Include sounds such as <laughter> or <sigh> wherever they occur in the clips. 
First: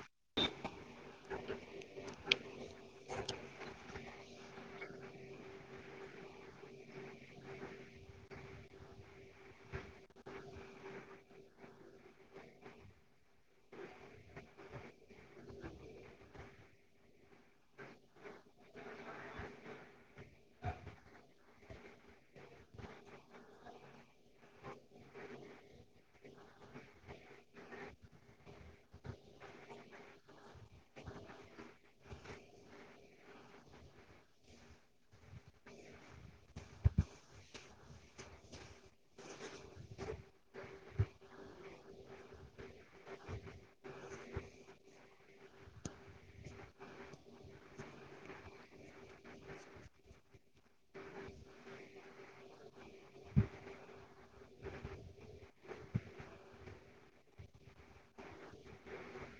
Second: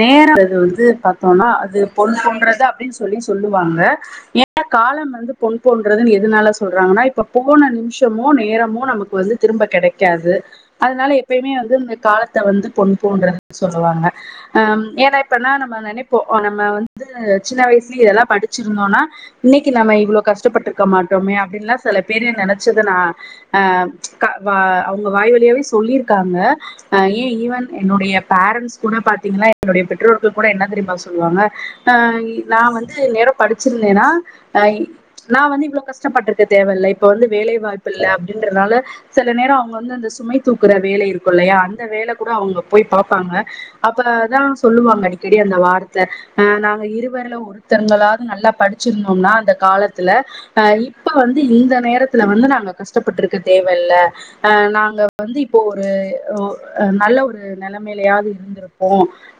நேரம் <unintelligible> வந்து பாத்தோன்னா அது பொன் போன்றது அப்புடின்னு சொல்லி சொல்லுவாங்க ஏன்னா காலம் வந்து பொன் போன்றதுன்னு எதுனால சொல்றாங்கன்னா இப்ப போன நிமிஷமோ நேரமோ நமக்கு வந்து திரும்ப கெடைக்காது அதனால எப்பையுமே வந்து இந்த காலத்த வந்து பொன் போன்றதுன்னு சொல்லுவாங்க அ ம் ஏன்னா இப்பன்னா நம்ம நெனைப்போம் ஒ நம்ம வந்து சின்ன வயசுலயே எல்லாம் படிச்சிருந்தோன்னா இன்னைக்கி நம்ம இவ்வுளோ கஷ்டப்பட்ருக்க மாட்டோமே அப்புடின்ல்லா சில பேரே நெனைச்சது நா அ க வா அவங்க வாய் வழியாவே சொல்லிருக்காங்க அ ஏன் ஈவன் என்னுடைய பேரன்ட்ஸ் கூட பாத் த்திகன்னா என்னுடைய பெற்றோர்கள் கூட என்ன தெரியுமா சொல்லுவாங்க ஆ இ நான் வந்து இந்நேரம் படிச்சிருந்தேன்னா ஆ ய் நான் வந்து இவ்ளோ கஷ்டப்பட்ருக்க தேவையில்லை இப்போ வந்து வேலை வாய்ப்பு இல்ல அப்டின்றதுனால செல நேர அவ்ங்க வந்து அந்த சுமை தூக்குற வேலை இருக்கு இல்லையா அந்த வேல கூட அவ்ங்க போய் பாப்பாங்க அப்பதா சொல்லுவாங்க அடிக்கடி அந்த வார்த்த அ நாங்க இருவர்ல ஒரு த்தங்களாவ்து நல்லா படிச்சிருந்தோம்னா அந்த காலத்துல அ இப்ப வந்து இந்த நேரத்துல வந்து நாங்க கஷ்டப்பட்ருக்க தேவ இல்ல அ நாங்க வந்து இப்போ ஒரு ஒ அ நல்ல ஒரு நெலைமைலயாது இருந்திருப் போ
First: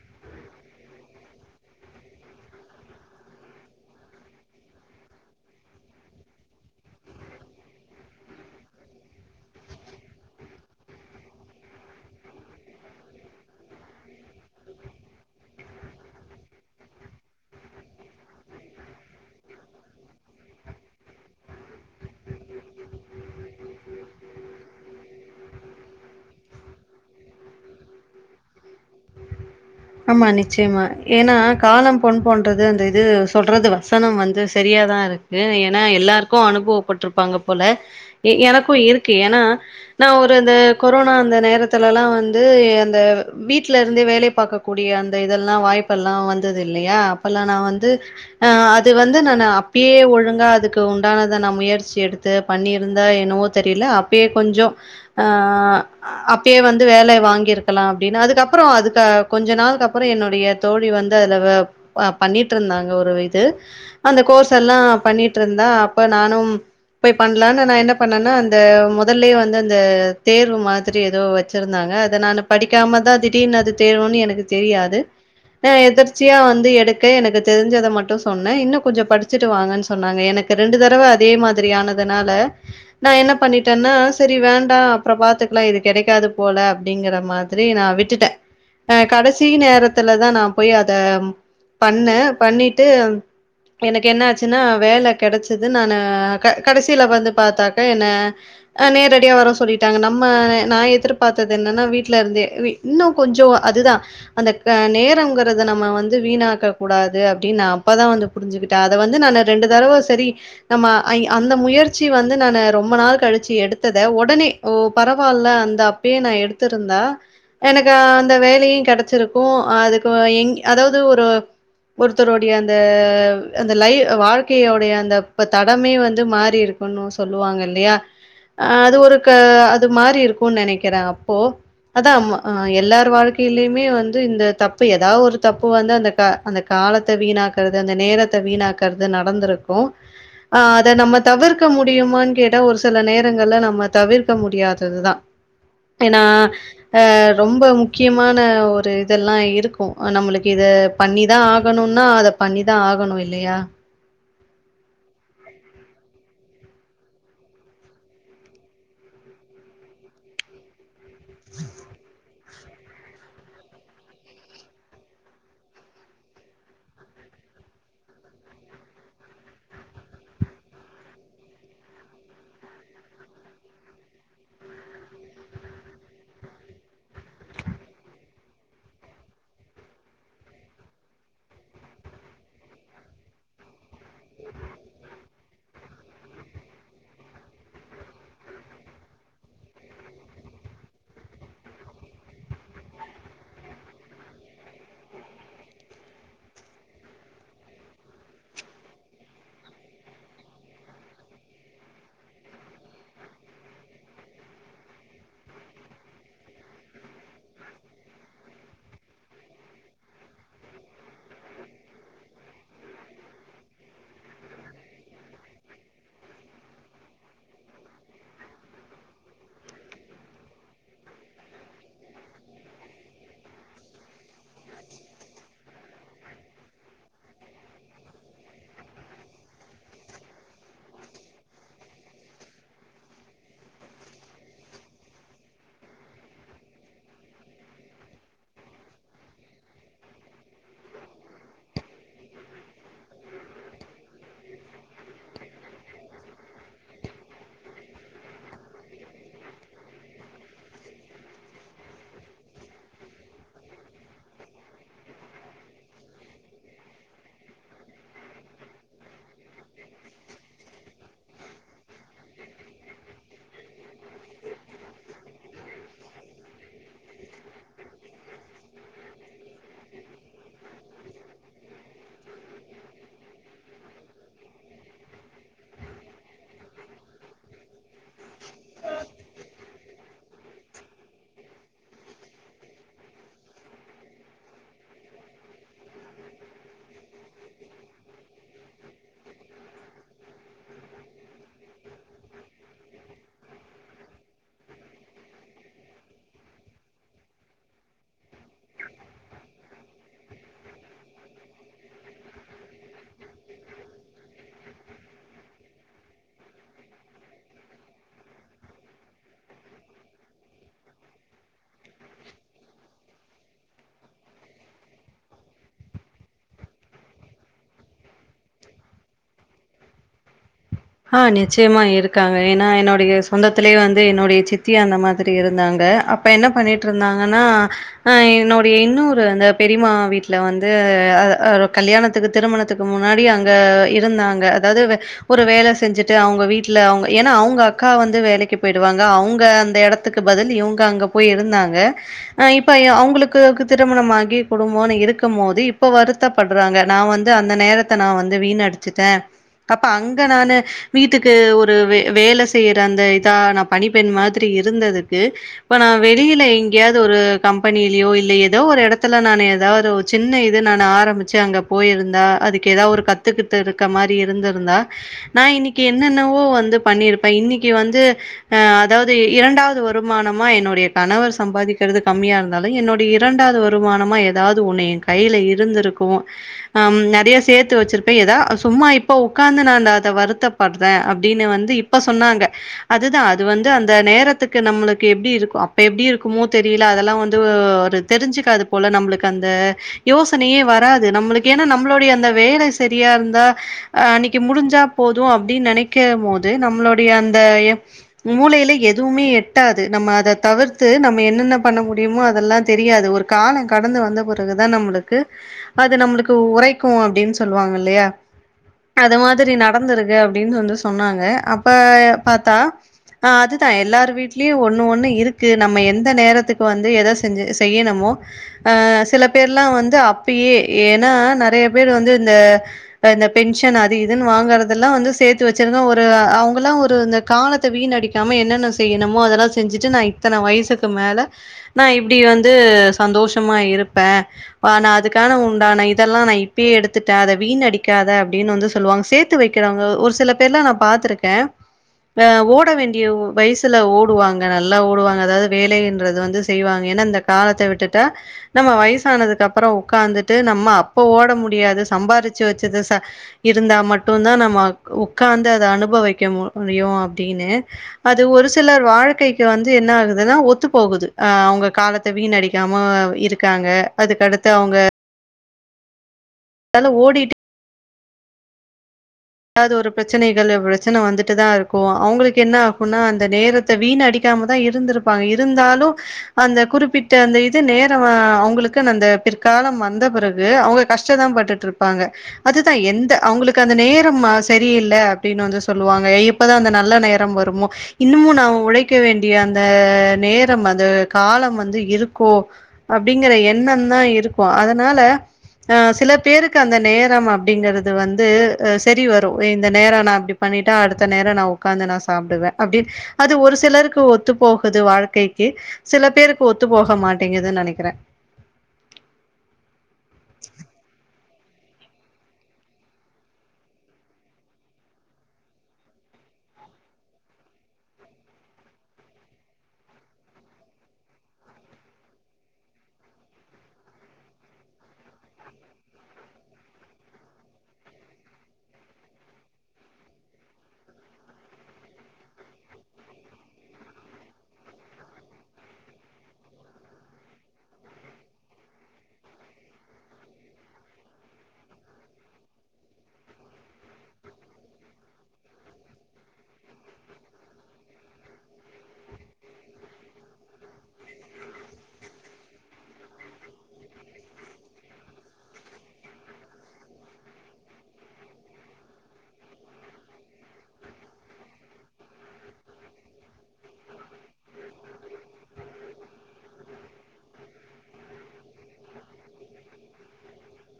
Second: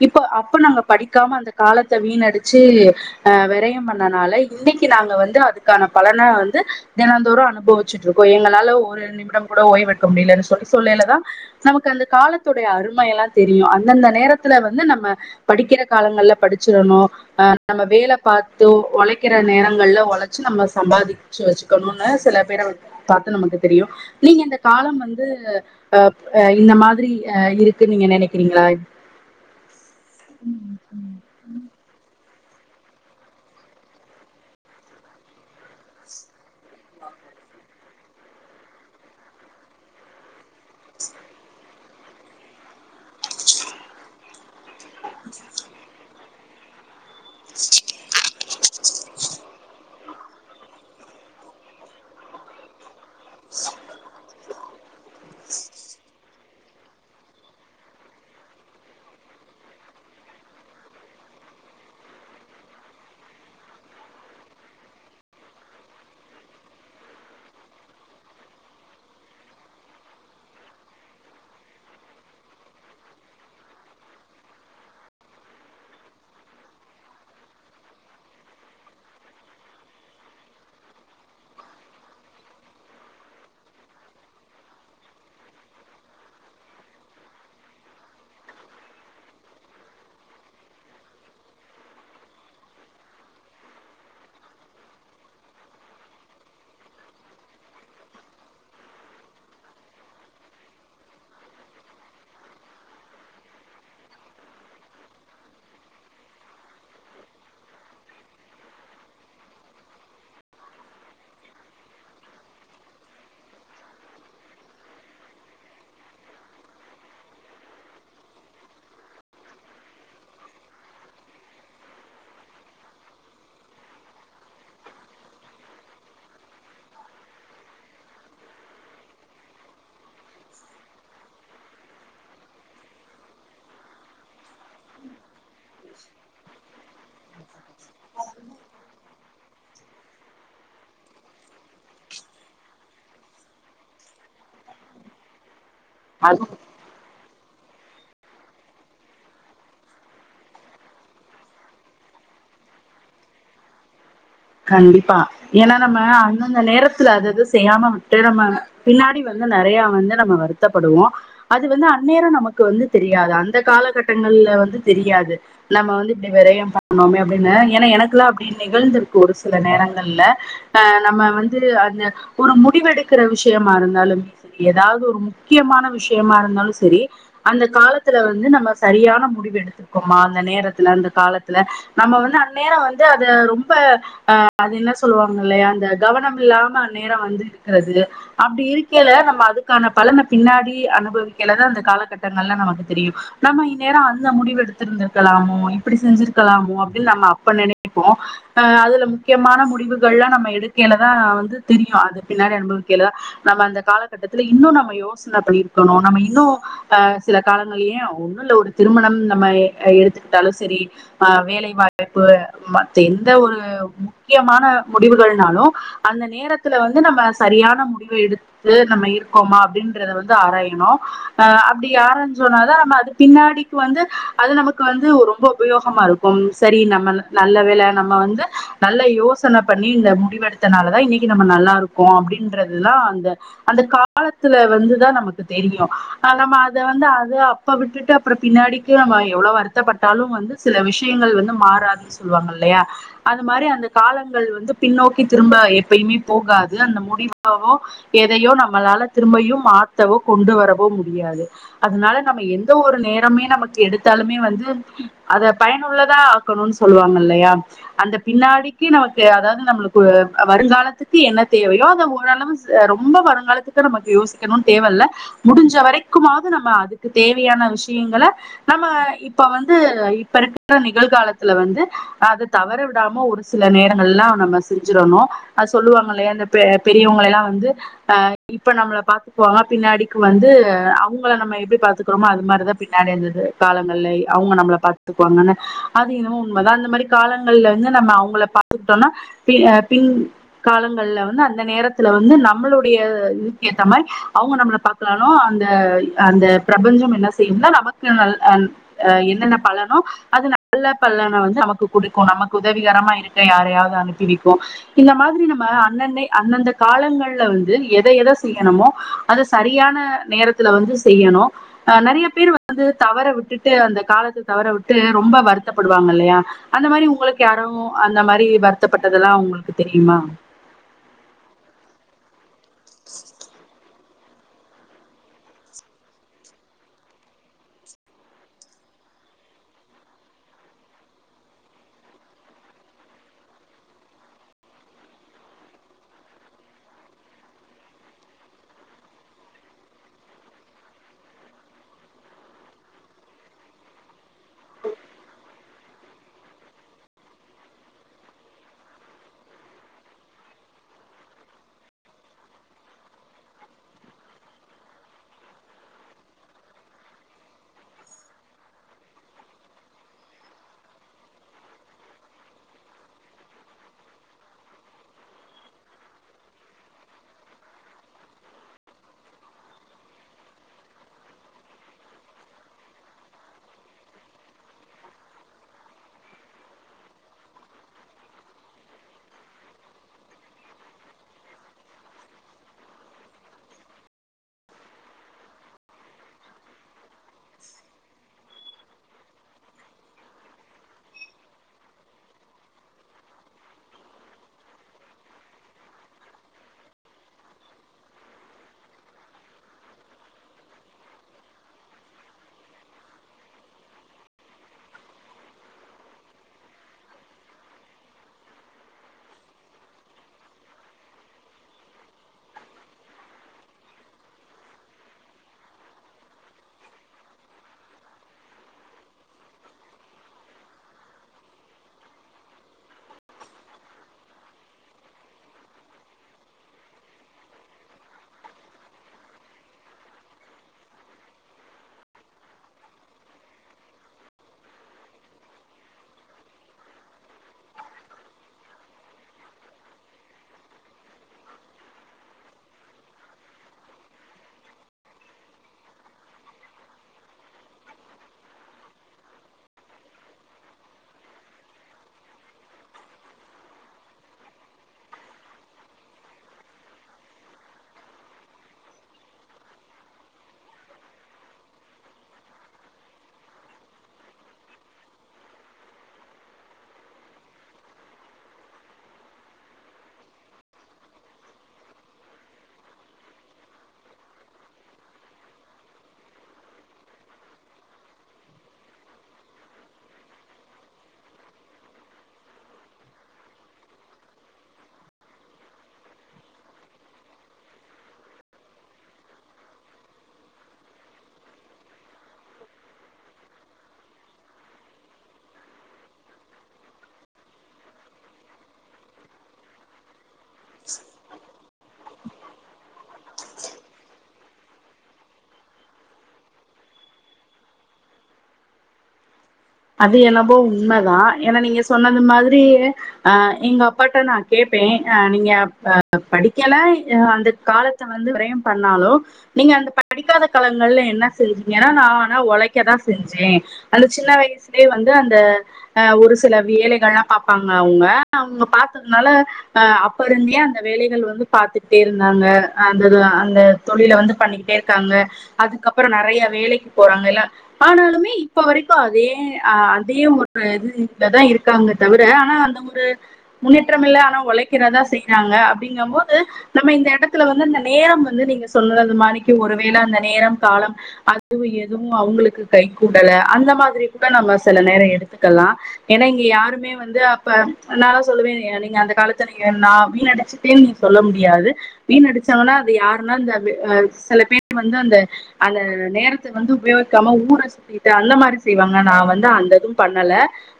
இப்ப அப்ப நாங்க படிக்காம அந்த காலத்த வீணடிச்சு அ வெரய பண்ணனால இன்னைக்கு நாங்க வந்து அதுக்கான பலன வந்து தெனந்தோறு அனுபவிச்சிட்ருக்கோ எங்களால ஒரு நிமிடம் கூட ஓய்வெடுக்க முடியலனு சொல்லி சொல்லைலதா நமக்கு அந்த காலத்துடைய அருமைையெல்லா தெரியு அந்தந்த நேரத்துல வந்து நம்ம படிக்கிற காலங்கள்ல படிச்சிறணு அ நம்ம வேல பாத்து ஒழைக்கிற நேரங்கள்ல ஒழச்சு நம்ம சம்பாதிக் ச்சு வச்சுக்கணுனு சில பேர பாத்து நமக்கு தெரியு நீங்க இந்த காலம் வந்து அப் அ இந்த மாதிரி அ இருக்குன் நீங்க நெனைக்கிறீங்களா ஆமா நிச்சயமா ஏனா காலம் பொன் போன்றது அந்த இது சொல்றது வசனம் வந்து செரியாதா இருக்கு ஏனா எல்லாருக்கு அனுபவப்பட்ருப்பாங்க போல எ எனக்கு இருக்கு ஏனா நா ஒரு அந்த கொரோனா அந்த நேரத்துலலா வந்து அந்த வீட்ல இருந்தே வேலைய பாக்கக் கூடிய அந்த இதெல்லா வாய்ப்பெல்லா வந்தது இல்லையா அப்பலா நா வந்து ஆ அது வந்து நானு அப்பயே ஒழுங்கா அதுக்கு உண்டானத நா முயற்சி எடுத்து பண்ணிருந்தா என்னவோ தெரியல அப்பயே கொஞ்ச ஆ அ அப்பயே வந்து வேலைய வாங்கிருக்கலா அப்டின்னு அதுக்கப்றோ அதுக்கா கொஞ்ச நாளுக்கு அப்பற என்னுடைய தோழி வந்து அதுல வே ஆ பண்ணிட்ருந்தாங்க ஒரு இது அந்த கோர்ஸெல்லா பண்ணிட்ருந்தா அப்ப நானும் போய் பண்லானு நா என்ன பண்ணேனா அந்த மொதல்லயே வந்து அந்த தேர்வு மாதிரி எதோ வச் ச்சிருந்தாங்க அத நானு படிக்காம தா திடீர்னு அது தேர்வுன்னு எனக்கு தெரியாது அ எதிர்ச்சியா வந்து எடுக்க எனக்கு தெரிஞ்சத மட்டு சொன்னே இன்னு கொஞ்ச படிச்சுட்டு வாங்கன் சொன்னாங்க எனக்கு அ ரெண்டு தடவ அதே மாதிரியானதுனால நா என்ன பண்ணிட்டேன்னா சேரி வேண்டா அப்பற பாத்துக்கலா இது கெடைக்காது போல அப்டிங்கிற மாதி திரி நா விட்டுட்டே அ கடைசி நேரத்துலதா நா போய் அத பண்ணே பண்ணிட்டு எனக்கு என்ன ஆச்சுனா வேல கெடச்சது நானு க கடைசில வந்து பாத்தாக்கா என்ன அ நேரடியா வர சொல்லிட்டாங்க நம்ம நா எதிர்பாத்தது என்னன்னா வீட்லருந்தே வீ இன்னு கொஞ்ச அதுதா அந்த க நேரங்கிறத நம்ம வந்து வீணாக்க கூடாது அப்டின் நா அப்பதா வந்து புரிஞ்சுக்கிட்டே அத வந்து நானு ரெண்டு தடவ செரி நம்ம ஐ அந்த முயற்சி வந்து நானு ரொம்ப நாள் கழிச்சு எடுத்ததா ஒடனே ஓ பரவால்ல அந்த அப்பயே நா எடுத்திருந்தா எனக்கு அந் ந்த வேலையு கெடைச்சிருக்கு அதுக்கு வ எங் அதாவ்து ஒரு ஒருத்தருடைய அந்த அந்த லை வாழ்க்கையோடைய அந்த இப்ப தடமே வந்து மாறிருக் குன்னு சொல்லுவாங்க இல்லையா அ அது ஒரு க அது மாறி இருக்கு நெனைக்கிறே அப்போ அதா ம் ஆ எல்லார் ரு வாழ்க்கையிலயுமே வந்து இந்த தப்பு எதா ஒரு தப்பு வந்து அந்த க அந்த காலத்த வீணாக்கறது அந்த நேரத்த வீணாக்கறது நடந்திருக்கு ஆ அத நம்ம தவிர்க்க முடியுமான் கேட்டா ஒரு சில நேரங்கள்ல நம்ம தவிர்க்க முடியாததுதா ஏனா அது அ ரொம்ப முக் க்கியமான ஒரு இதெல்லா இருக்கு அ நம்மளுக்கு இத பண்ணி தா ஆகணுன்னா அத பண்ணிதா ஆகணு இல்லையா கண்டிப்பா ஏன்னா நம்ம அந்தந்த நேரத்துல அதது செய்யாம விட்டு நம்ம பின்னாடி வந்து நறைய வந்து நம்ம வருத்தப்படுவோ அது வந்து அந்நேரொ நமக் கு வந்து தெரியாது அந்த காலகட்டங்கள்ல வந்து தெரியாது நம்ம வந்து இப்டி விரையம் பண்ணோமே அப்டின்னு ஏன்னா எனக்குல்லா அப்டி நிகழ்ந்துரு கு ஒரு சில நேரங்கள்ல ஆ நம்ம வந்து அந்த ஒரு முடிவெடுக்குற விஷயமா இருந்தாலுமே ஏதாவ்து ஒரு முக்கியமான விஷயமா இருந்தாலு செரி அந்த காலத்துல வந்து நம்ம சரியான முடிவு எடு கோமா அந்த நேரத்துல அந்த காலத்துல நம்ம வந்து அந்நேரொ வந்து அத ரொம் ப அ அது என்ன சொல்லுவாங்கல்லையா அந்த கவனம் இல்லாம நேரொ வந்து இருக்குறது அப்டி இருக்கயில நம்ம அதுக்கான பலன பின்னாடி அனுபவிக்கெலனா அந்த காலகட்டங்கள்ல நமக்கு தெரியு நம்ம இந்நேரொ அந்த முடிவு எடுத்திருந்ருக்கலாமோ இப்டி செஞ்சிருக்கலாமோ அப்டின் நம்ம அப்ப நெனைப்போ ஆ அதுல முக்கியமான முடிவுகள் லா நம்ம எடுக்கயிலதா வந்து தெரியு அது பின்னாடி அனுபவிக்கல நம்ம அந்த காலக்கட்டத்துல இன்னு நம்ம யோசன பண்ணிர்க்கணு நம்ம இன்னு ஆ சில காலங்கள் ஏ ஒன்னு இல்ல ஒரு திருமணம் நம்ம எ எடுத்துக்கிட்டாலு செரி ஆ வேலைவாய்ப்பு மத்த எந்த ஒரு முக்கியமான முடிவுகள்னாலு அந்த நேரத்துல வந்து நம்ம சரியான முடிவ எடு த்து நம்ம இருக்கோமா அப்டின்றத வந்து ஆராயணு ஆ அப்டி யா ஆராய்ஞானோதா நம்ம அது பின்னாடிக்கு வந்து அது நமக்கு வந்து ரொம்ப உபயோகமா இரு க்கும் சரி நம்ம நல்ல வேல நம்ம வந்து நல்ல யோசன பண்ணி இந்த முடிவெடுத்தனால தா இன்னக்கி நம்ம நல்லா இரு க்கோ அப்டின்றதுல்லா அந்த அந்த காலத்துல வந்துதா நமக்கு தெரியு அ நம்ம அத வந்து அத அப்ப விட்டுட்டு அப்றொ பின்னாடிக்கு நம்ம எவ்ளோ வருத்தப்பட்டாலு வந்து சில விஷயங்கள் வந்து மாறாது சொல்லுவாங்கல்லையா அது மாரி அந்த காலங்கள் வந்து பின்னோக்கி திரும்ப எப்பய்மே போகாது அந்த முடிவவோ எதையோ நம்மளால திரும்பையும் மாத்தவோ கொண்டு வரவோ முடியாது அதுனால நம்ம எந்த ஒரு நேரமே நமக்கு எடுத்தாலுமே வந்து அதப் பயனுள்ளதா ஆக்கணூன் சொல்வாங்க இல்லையா அந்த பின்னாடிக்கி நமக்கு அதாவ்து நம்மளுக்கு வருங்காலத்துக்கு என்ன தேவையோ அத ஓரளவு ரொம்ப வருங்காலத்துக்கு நமக்கு யோசிக்கணூன் தேவயில்ல முடிஞ்ச வரைக்குமாவ்து நம்ம அதுக்கு தேவையான விஷயங்கள நம்ம இப்ப வந்து இப்ப இருக்குற நிகழ்காலத்துல வந்து அது தவற விடாம ஒரு சில நேரங்கள்லா நம்ம செஞ்சிறணு அது சொல்லுவாங்கல்லையா அந்த பெ பெரியவங்களயெல்லா வந்து ஆ இப்ப நம்ள பாத்துக்குவாங்க பின்னாடிக்கு வந்து அவுங்கள நம்ம எப்டி பாத்துக்குறோமோ அது மாரிதா பின்னாடி இந்த இது காலங்களே அவ்ங்க நம்மள பாத்துக்குவாங்கன்னு அது என்னமோ உண்மதா அந்த மாரி காலங்கள்ல வந்து நம்ம அவ்ங்கள பாத்துக்குட்டோம்னா பி ஆ பின் காலங்கள்ல வந்து அந்த நேரத்துல வந்து நம்மளுடைய இதுக்கேத்தா மாரி அவ்ங்க நம்ள பா த்தாலு அந்த அந்த பிரபஞ்சம் என்னா செய்யும்னா நமக்கு ந அ ஆ என்னென்ன பலனோ அது நல்ல பலன வந்து நமக்கு குடுக்கு நமக்கு உதவிகரமா இருக்க யாரையாவ்து அனுப்பி விக்கு இந்த மாதிரி நம்ம அன்னன்னை அந்தந்த காலங்கள்ல வந்து எத எத செய்யணுமோ அத சரியான நேரத்துல வந்து செய்யணு அ நெறய பேர் வந்து தவற விட்டுட்டு அந்த காலத்து தவற விட்டு ரொம்ப வருத்தப்படுவாங்க இல்லையா அந்த மாரி உங்களுக்கு யாரு அந்த மாரி வருத்தப்பட்டதெல்லா உங்களுக்கு தெரியுமா ஆ நிச்சயமா இருக்காங்க ஏனா என்னுடைய சொந்தத்திலயே வந் து என்னுடைய சித்தி அந்த மாதிரி இருந்தாங்க அப்ப என்ன பண்ணிட்டு இருந்தாங்கனா ஆ என்னுடைய இன்னொரு அந்த பெரியமா வீட்ல வந்து அ கல்யாணத் துக்கு திருமணத்துக்கு முன்னாடி அங்க இருந்தாங்க அதாது ஒரு வேல செய் செஞ்சுட்டு அவங்க வீட்ல அவங்க ஏனா அவங்க அக்கா வந்து வேலைக்கு போயிடுவாங்க அவங்க அந்த எடத்துக்கு பதில் இவங்க அங்க போய் இருந்தாங்க ஆ இப்ப அவங்களுக்கு திருமணமாகி குடும்போனு இருக்கும் போது இப்ப வருத் த படுறாங்க நா வந்து அந்த நேரத்த நா வந்து வீண் அடிச்சுட்ட அப்ப அங்க நானு வீட்டுக்கு ஒரு வே வேல செய்ற அந்த இதா நா பணிப்பெண் மாதிரி இருந்ததுக்கு இப்ப நா வெளியில எங்கேயாவது ஒரு கம்பெனிலயோ இல்ல ஏதோ ஒரு எடத்துல நானு ஏதா ஒரு சின்ன இது நான ஆரம்பிச்சு அங்க போயிருந்தா அதுக்கு ஏதா ஒரு கத்துக்கிட்டு இருக்க மாரி இருந்துருந்தா நா இன்னிக்கு என்னென்னவோ வந்து பண்ணிருப்ப இன்னிக்கி வந்து அ அதாவது இரண்டாவது வருமானமா என்னுடைய கணவர் சம்பாதிக்கிறது கம்மியா இருந் இருந்தாலு என்னுடைய இரண்டாவது வருமானமா ஏதாது உன்னு என் கையில இருந்திருக்கு ஆ நெறைய சேத்து வச்சிருப்பே ஏதா சும்மா இப்ப உக்காந்து நானு வருத்தப்படுற அப்டினு வந்து இப்ப சொன்னாங்க அதுதா அது வந்து அந்த நேரத்துக்கு நம்மளுக்கு எப்டி இருக்கு அப்ப எப்டி இருக்குமோ தெரில அதெல்லா வந்து ஒரு தெரிஞ்சுக்காது போல நம்பளுக்கு அந்த யோசனையே வராது நம்மளுக்கு ஏனா நம்மளுடைய அந்த வேல சரியா இருந்தா அன்னைக்கு முடிஞ்சா போது அப்டின் நெனைக்க போது நம்ளுடைய அந்த எ மூளையில எதுவுமே எட்டாது நம்ம அத தவிர்த்து நம்ம என்னென்ன பண்ண முடியுமோ அதெல்லா தெரியாது ஒரு காலங்கடந்து வந்த பெறகுதா நம்பளுக்கு அது நம்மளுக்கு உரைக்கு அப்டின் சொல்லுவாங்க இல்லையா அது மாதிரி நா நடந்தருக்கு அப்படின் வந்து சொன்னாங்க அப்ப பாத்தா ஆ அதுதா எல்லார் வீட்லயு ஒண்ணு ஒண்ணு இருக்கு நம்ம எந்த நேரத்துக்கு வந்து எத செஞ்சு செய்யணுமோ சில பேர்லா வந்து அப்பயே ஏனா நெறைய பேர் வந்து இந்த இந்த பென்ஷன் அது இதுன் வாங்கறத் அதெல்லா வந்து சேத்து வச்சருங்க ஒரு அவங்கலா ஒரு இந்த காலத்த வீணடிக்காம என்னென்ன செய்யணுமோ அதெல்லா செஞ்சுட்டு நா இத்தன வயசுக்கு மேல நா இப்டி வந்து சந்தோஷமா இருப்ப நா அதுக்கான உண்டான இதெல்லா நா இப்பயே எடுத்துட்ட அத வீண் அடிக்காத அப்டின் வந்து சொல்லுவாங்க சேத் து வைக்கிறவங்க ஒரு சில பேர்லா நா பாத்திருக்க அ ஓட வேண்டிய வயசுல ஓடுவாங்க நல்லா ஓடுவாங்க அதாது வேலைன்றது வந்து செய்வாங்க ஏன்னா இந்த காலத்த விட்டுட்டா நம்ம வயசானதுக்கு அப்புற உக்காந்துட்டு நம்ம அப்ப ஓட முடியாது சம்பாதிச்சு வச்சது ச இருந்தா மட்டுந்தா நம்ம உக்காந்து அத அனுபவிக்க முடியு அப்டின்னு அது ஒரு சிலர் வாழ்க்கைக்கு வந்து என்ன ஆகுதுனா ஒத்து போகுது அ அவங்க காலத்து த வீணடிக்காம இருக்காங்க அதுக்கடுத்து அவுங்க அதனால ஓடிட்டே ஏதாது ஒரு பிரச்சனைகள் பிரச்சனை வந்துட்டு தா இருக்கு அவங்களுக்கு என்ன ஆகுனா அந்த நேரத் த வீண் அடிக்காமதா இருந்திருப்பாங்க இருந்தாலு அந்த குறிப்பிட்ட அந்த இது நேர அவங்களுக்கு அந்த பிற்காலம் வந்த பிறகு அவங்க கஷ்டந்தா பட்டுட் டு இருப்பாங்க அதுதா எந்த அவங்களுக்கு அந்த நே ரம் சரியில அப்டினு வந்து சொல்லுவாங்க இப்பதா அந்த நல்ல நேரம் வருமோ இன்னுமு நா உழைக்க வேண்டிய அந்த நேரம் அது காலம் வந்து இருக்கோ அப்டிங்கற எண்ணந்தா இருக்கும் அதனால அ சில பேருக்கு அந்த நேரம் அப்டிங்கறது வந்து அ சரி வரும் இந்த நேரம் நா அப்டி பண்ணிட்டா அடுத்த நேரோ நா உக்காந்து நா சாப்புடுவே அப்டின்னு அது ஒரு சிலருக்கு ஒத்து போகுது வாழ்க்கைக்கு சில பேருக்கு ஒத்து போக மாட்டேங்குன்னு நெனைக்கறே அது என்னவோ உண்மைதா ஏன்னா நீங்க சொன்னது மாதிரி அ எங்க அப்பாட்ட நா கேப்பே அ நீங்க அ படிக்கல அ அந்த காலத்து வந்து விரயோ பண்ணாலோ நீங்க அந்த படிக்காத காலங்கள்ல என்ன செஞ்சீங்கன்னா நா ஆனா உழைக்க தா செஞ்சே அந்த சின்ன வயசுலே வந்து அந்த அ ஒரு சில வேலைகள்லா பாப்பாங்க அவங்க அவுங்க பாத்ததுனால அ அப்ப இருந்தே அந்த வேலைகள் வந்து பாத்துட்டே இருந்தாங்க அந்தது அந்த தொழில வந்து பண்ணிக்கிட்டே இருக்காங்க அதுக்கப்றோ நிறைய வேலைக்கு போறாங்கல்ல ஆனாலுமே இப்ப வரைக்கும் அதே ஆ அதே ஒரு இது இதுலதா இருக்காங்க தவிர ஆனா அந்த ஒரு முன்னேற்றமில்ல ஆனா உழைக்கிறதா செய்றாங்க அப்டிங்க போது நம்ம இந்த எடத்துல வந்து அந்த நேரம் வந்து நீங்க சொல்றது மாறிக்கு ஒருவேளை அந்த நேரம் காலம் அதுவு எதுவு அவங்களுக்கு கை கூடல அந்த மாதிரி கூட நம்ம சில நேரம் எடுத்துக்கலா ஏன்னா இங்க யாருமே வந்து அப்ப நால்லா சொல்லுவே நீங்க அந்த காலத்த நீங்க நா வீனடிச் சேன்னு நீ சொல்ல முடியாது வீன் அடிச்சாங்கன்னா அது யாருன்னா இந்த சில பேர் வந்து அந்த அந்த நேரத்த வந்து உபயோகிக்காம ஊற சுத்திட்டு அந்த மாறி செய்வாங் ஆனா நா வந்து அந்த இதும் பண்ணல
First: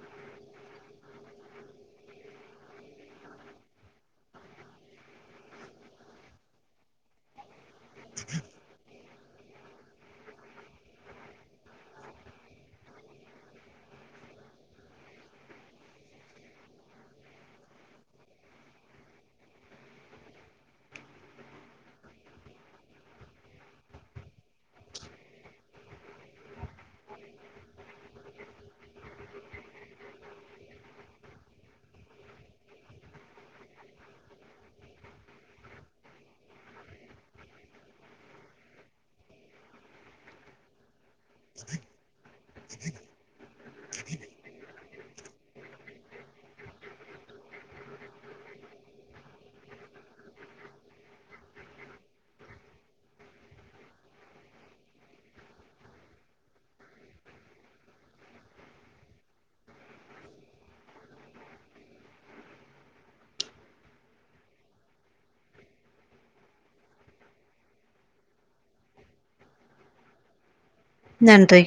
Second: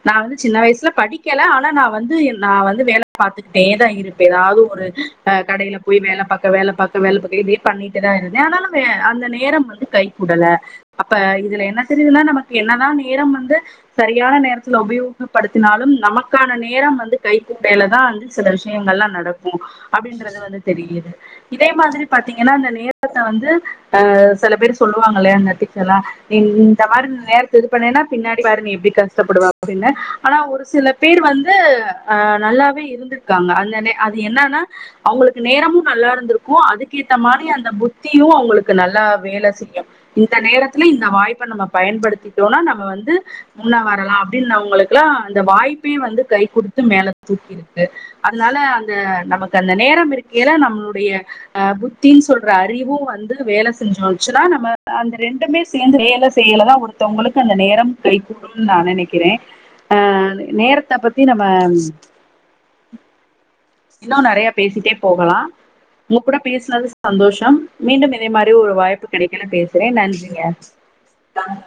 நா வந்து சின்ன வயசுல படிக்கல ஆனா நா வந்து நா வந்து வேலை பாத்துக்கிட்டேதா இருப்ப ஏதாவது ஒரு அ கடையில போயி வேலை பாக்க வேலை பாக்க வேலை பாக்க இப்டியே பண்ணிட்டுதா இருந்தே ஆனாலு அந்த அந்த நேரம் வந்து கைக் குடல அப்ப இதுல என்ன தெரியுதுன்னா நமக்கு என்னதா நேரம் வந்து சரியான நேரத்துல உபயோகப்படுத்தினாலும் நமக்கான நேரம் வந்து கைக்கூடையிலதா வந்து சில விஷயங்கள்லா நடக்கும் அப்டின்றது வந்து தெரியுது இதே மாதிரி பாத்தீங்கன்னா அந்த நேரத்தை வந்து அ சில பேரு சொல்லுவாங்க இல்லயா அந்த எத்திக்ஸ் எல்லா இந் இந்த மாறி நேரத்திரு மிஸ் பண்ணயினா பின்னாடி பாரு நீ எப்டி கஷ்டப்படுவ அப்டின்னு ஆனா ஒரு சில பேர் வந்து அ நல்லாவே இருந்துருக்காங்க அந்த அது என்னான்னா அவங்களுக்கு நேரமு நல்லா இருந்திருக்கும் அதுக்கேத்த மாறி அந்த புத்தியு அவங்களுக்கு நல்லா வேல செய்யு இந்த நேரத்துல இந்த வாய்ப்ப நம்ம பயன்படுத்திட்டோன்னா நம்ம வந்து முன்ன வரலா அப்டின்னவங்களுக்லா அந்த வாய்ப்பே வந்து கை குடுத்து மேல தூக்கி இருக் க்கு அதனால அந்த நமக்கு அந்த நேரம் இருக்கையில நம்மளுடைய அ புத்தின்னு சொல்ற அறிவும் வந்து வேல செஞ்சோச்சுன்னா நம்ம அந்த ரெண்டுமே சேந்து வேல செய்யிலதா ஒருத்தவங்களுக்கு அந்த நேரம் கை கூடும்னு நா நெனைக்கிறே அ நேரத்த பத்தி நம்ம இன்னும் நெறையா பேசிட்டே போகலா உங்க கூட பேசுனது சந்தோஷம் மீண்டும் இதே மாறி ஒரு வாய்ப்பு கிடைக்கயில பேசுறே நன்றிங்க நன்றி